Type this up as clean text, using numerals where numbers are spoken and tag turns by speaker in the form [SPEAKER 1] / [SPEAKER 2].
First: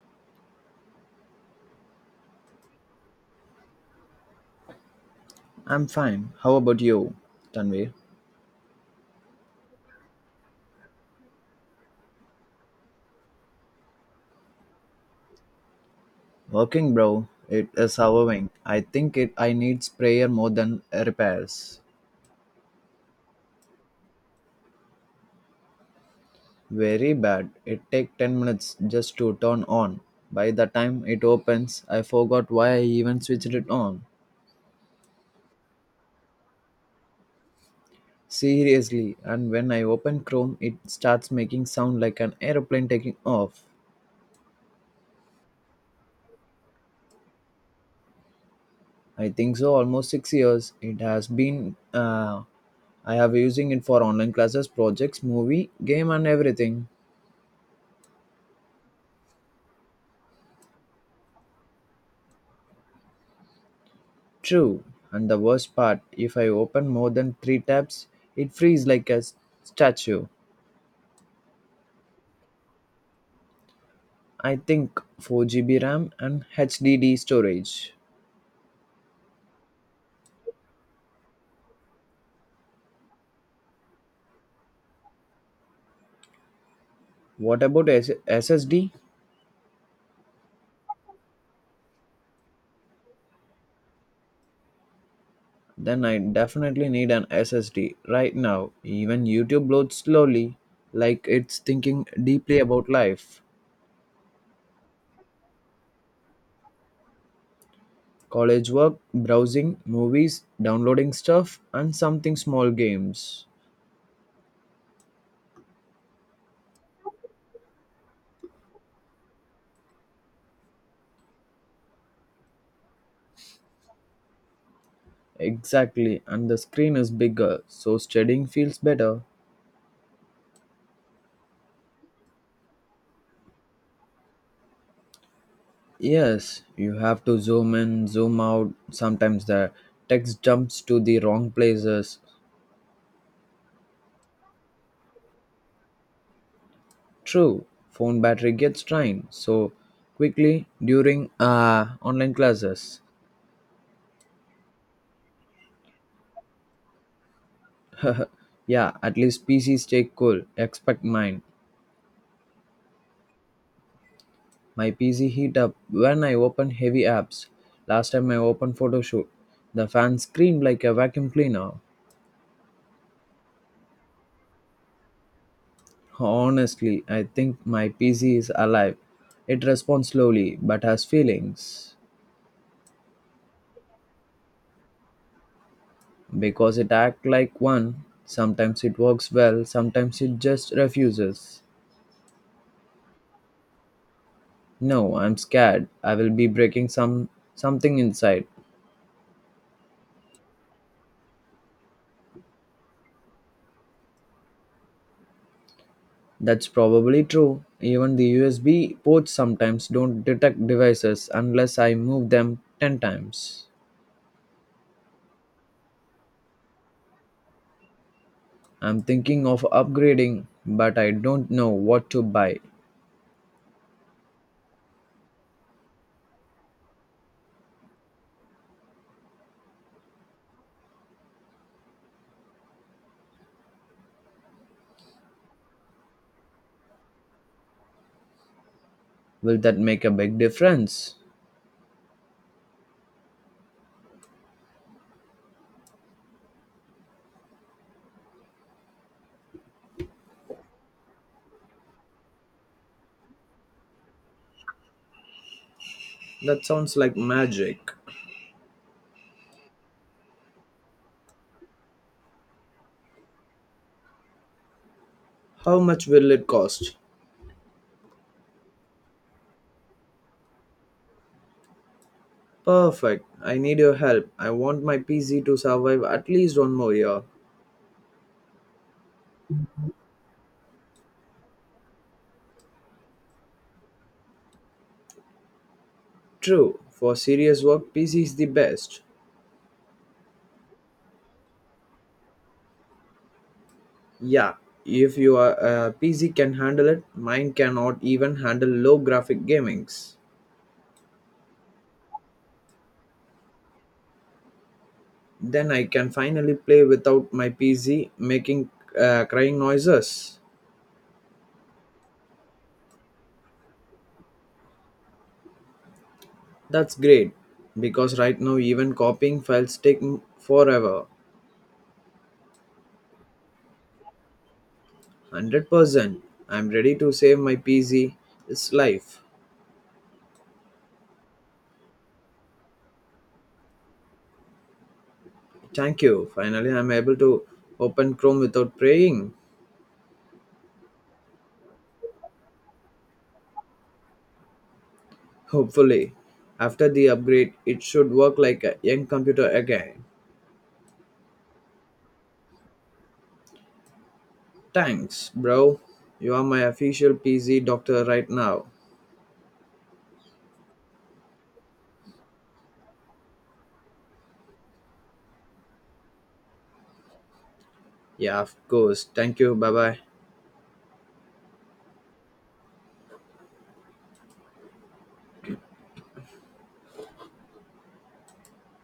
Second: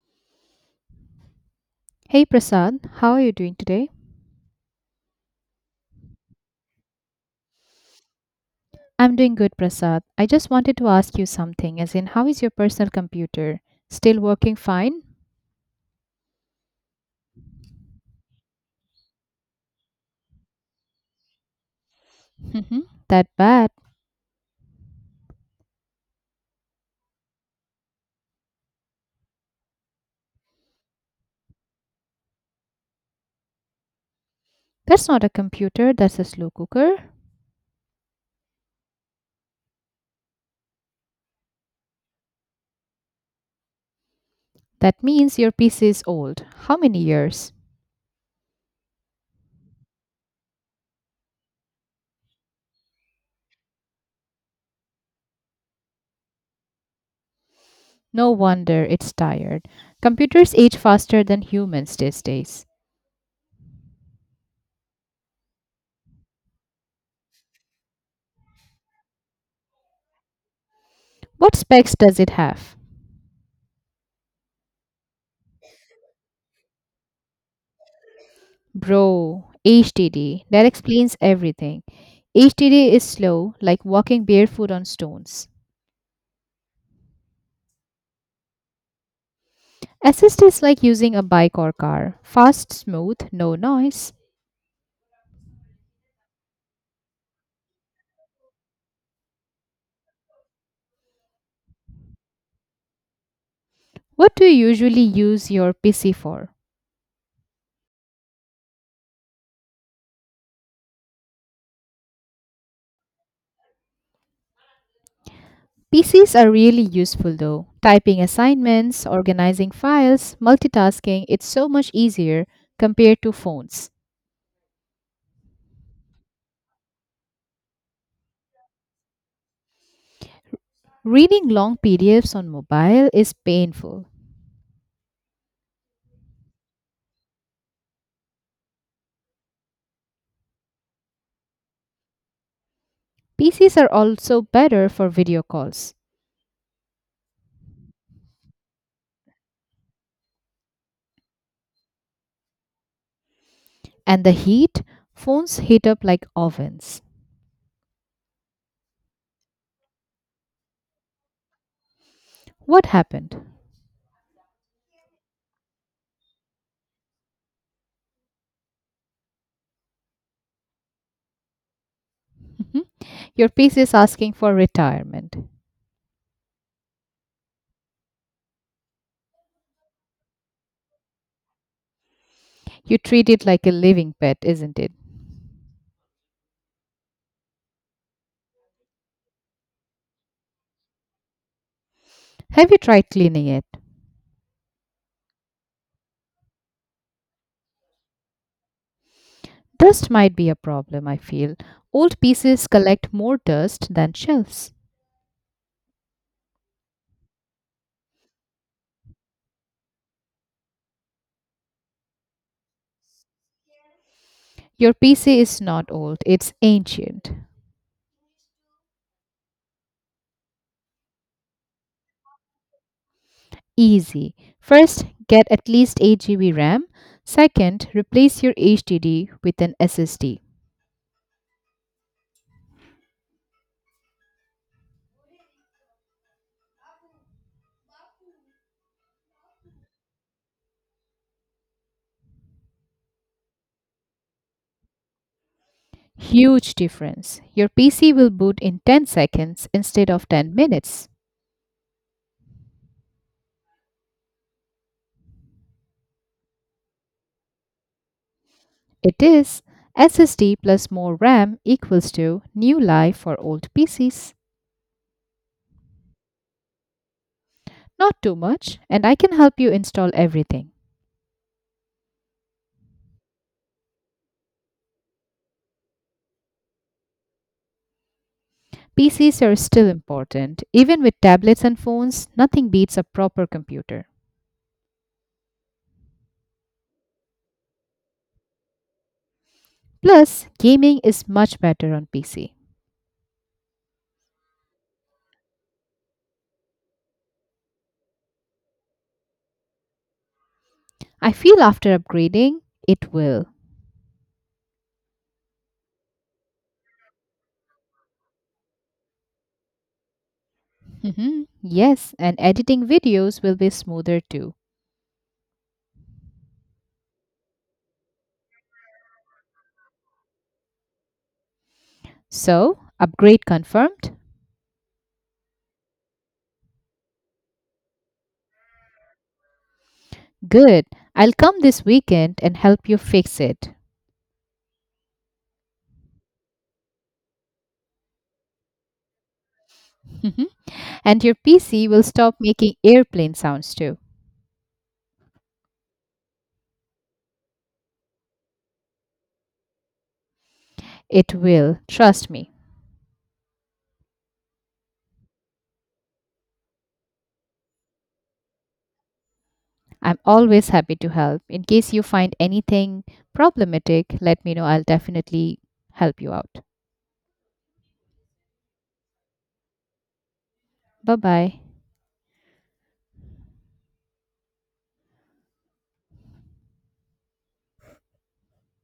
[SPEAKER 1] Hey Prasad, how are you doing today?
[SPEAKER 2] I'm fine. How about you, Tanvi?
[SPEAKER 1] I'm doing good, Prasad. I just wanted to ask you something, as in, how is your personal computer? Still working fine?
[SPEAKER 2] Working, bro. It is hoovering. I think it. I needs prayer more than repairs.
[SPEAKER 1] Mm-hmm. That bad.
[SPEAKER 2] Very bad. It take 10 minutes just to turn on. By the time it opens, I forgot why I even switched it on.
[SPEAKER 1] That's not a computer, that's a slow cooker.
[SPEAKER 2] Seriously, and when I open Chrome, it starts making sound like an aeroplane taking off.
[SPEAKER 1] That means your PC is old. How many years?
[SPEAKER 2] I think so. Almost 6 years it has been. I have using it for online classes, projects, movie, game, and everything.
[SPEAKER 1] No wonder it's tired. Computers age faster than humans these days.
[SPEAKER 2] True, and the worst part, if I open more than 3 tabs, it frees like a statue.
[SPEAKER 1] What specs does it have?
[SPEAKER 2] I think 4 GB RAM and HDD storage.
[SPEAKER 1] Bro, HDD. That explains everything. HDD is slow, like walking barefoot on stones.
[SPEAKER 2] What about SSD?
[SPEAKER 1] Assist is like using a bike or car. Fast, smooth, no noise.
[SPEAKER 2] Then I definitely need an SSD right now. Even YouTube loads slowly, like it's thinking deeply about life.
[SPEAKER 1] What do you usually use your PC for?
[SPEAKER 2] College work, browsing, movies, downloading stuff, and something small games.
[SPEAKER 1] PCs are really useful though. Typing assignments, organizing files, multitasking, it's so much easier compared to phones.
[SPEAKER 2] Exactly, and the screen is bigger, so studying feels better.
[SPEAKER 1] Reading long PDFs on mobile is painful.
[SPEAKER 2] Yes, you have to zoom in, zoom out. Sometimes the text jumps to the wrong places.
[SPEAKER 1] PCs are also better for video calls.
[SPEAKER 2] True, phone battery gets drained so quickly during online classes.
[SPEAKER 1] And the heat? Phones heat up like ovens.
[SPEAKER 2] Yeah, at least PCs stay cool. Expect mine.
[SPEAKER 1] What happened?
[SPEAKER 2] My PC heat up when I open heavy apps. Last time I opened Photoshop, the fan screamed like a vacuum cleaner.
[SPEAKER 1] Your PC is asking for retirement.
[SPEAKER 2] Honestly, I think my PC is alive. It responds slowly but has feelings.
[SPEAKER 1] You treat it like a living pet, isn't it?
[SPEAKER 2] Because it acts like one. Sometimes it works well, sometimes it just refuses.
[SPEAKER 1] Have you tried cleaning it?
[SPEAKER 2] No, I'm scared. I will be breaking something inside.
[SPEAKER 1] Dust might be a problem, I feel. Old pieces collect more dust than shelves.
[SPEAKER 2] That's probably true. Even the USB ports sometimes don't detect devices unless I move them 10 times.
[SPEAKER 1] Your PC is not old, it's ancient.
[SPEAKER 2] I'm thinking of upgrading, but I don't know what to buy.
[SPEAKER 1] Easy. First, get at least 8 GB RAM. Second, replace your HDD with an SSD.
[SPEAKER 2] Will that make a big difference?
[SPEAKER 1] Huge difference. Your PC will boot in 10 seconds instead of 10 minutes.
[SPEAKER 2] That sounds like magic.
[SPEAKER 1] It is SSD plus more RAM equals to new life for old PCs.
[SPEAKER 2] How much will it cost?
[SPEAKER 1] Not too much, and I can help you install everything.
[SPEAKER 2] Perfect. I need your help. I want my PC to survive at least one more year.
[SPEAKER 1] PCs are still important. Even with tablets and phones, nothing beats a proper computer.
[SPEAKER 2] True. For serious work, PC is the best.
[SPEAKER 1] Plus, gaming is much better on PC.
[SPEAKER 2] Yeah. If your PC can handle it, mine cannot even handle low graphic gamings.
[SPEAKER 1] I feel after upgrading, it will.
[SPEAKER 2] Then I can finally play without my PC making crying noises.
[SPEAKER 1] Mhm, yes, and editing videos will be smoother too.
[SPEAKER 2] That's great because right now even copying files take forever.
[SPEAKER 1] So, upgrade confirmed?
[SPEAKER 2] 100%. I'm ready to save my PC. It's life.
[SPEAKER 1] Good. I'll come this weekend and help you fix it.
[SPEAKER 2] Thank you. Finally, I'm able to open Chrome without praying.
[SPEAKER 1] And your PC will stop making airplane sounds too.
[SPEAKER 2] Hopefully, after the upgrade, it should work like a young computer again.
[SPEAKER 1] It will, trust me.
[SPEAKER 2] Thanks, bro. You are my official PC doctor right now.
[SPEAKER 1] I'm always happy to help. In case you find anything problematic, let me know. I'll definitely help you out.
[SPEAKER 2] Yeah, of course. Thank you. Bye bye.
[SPEAKER 1] Bye bye.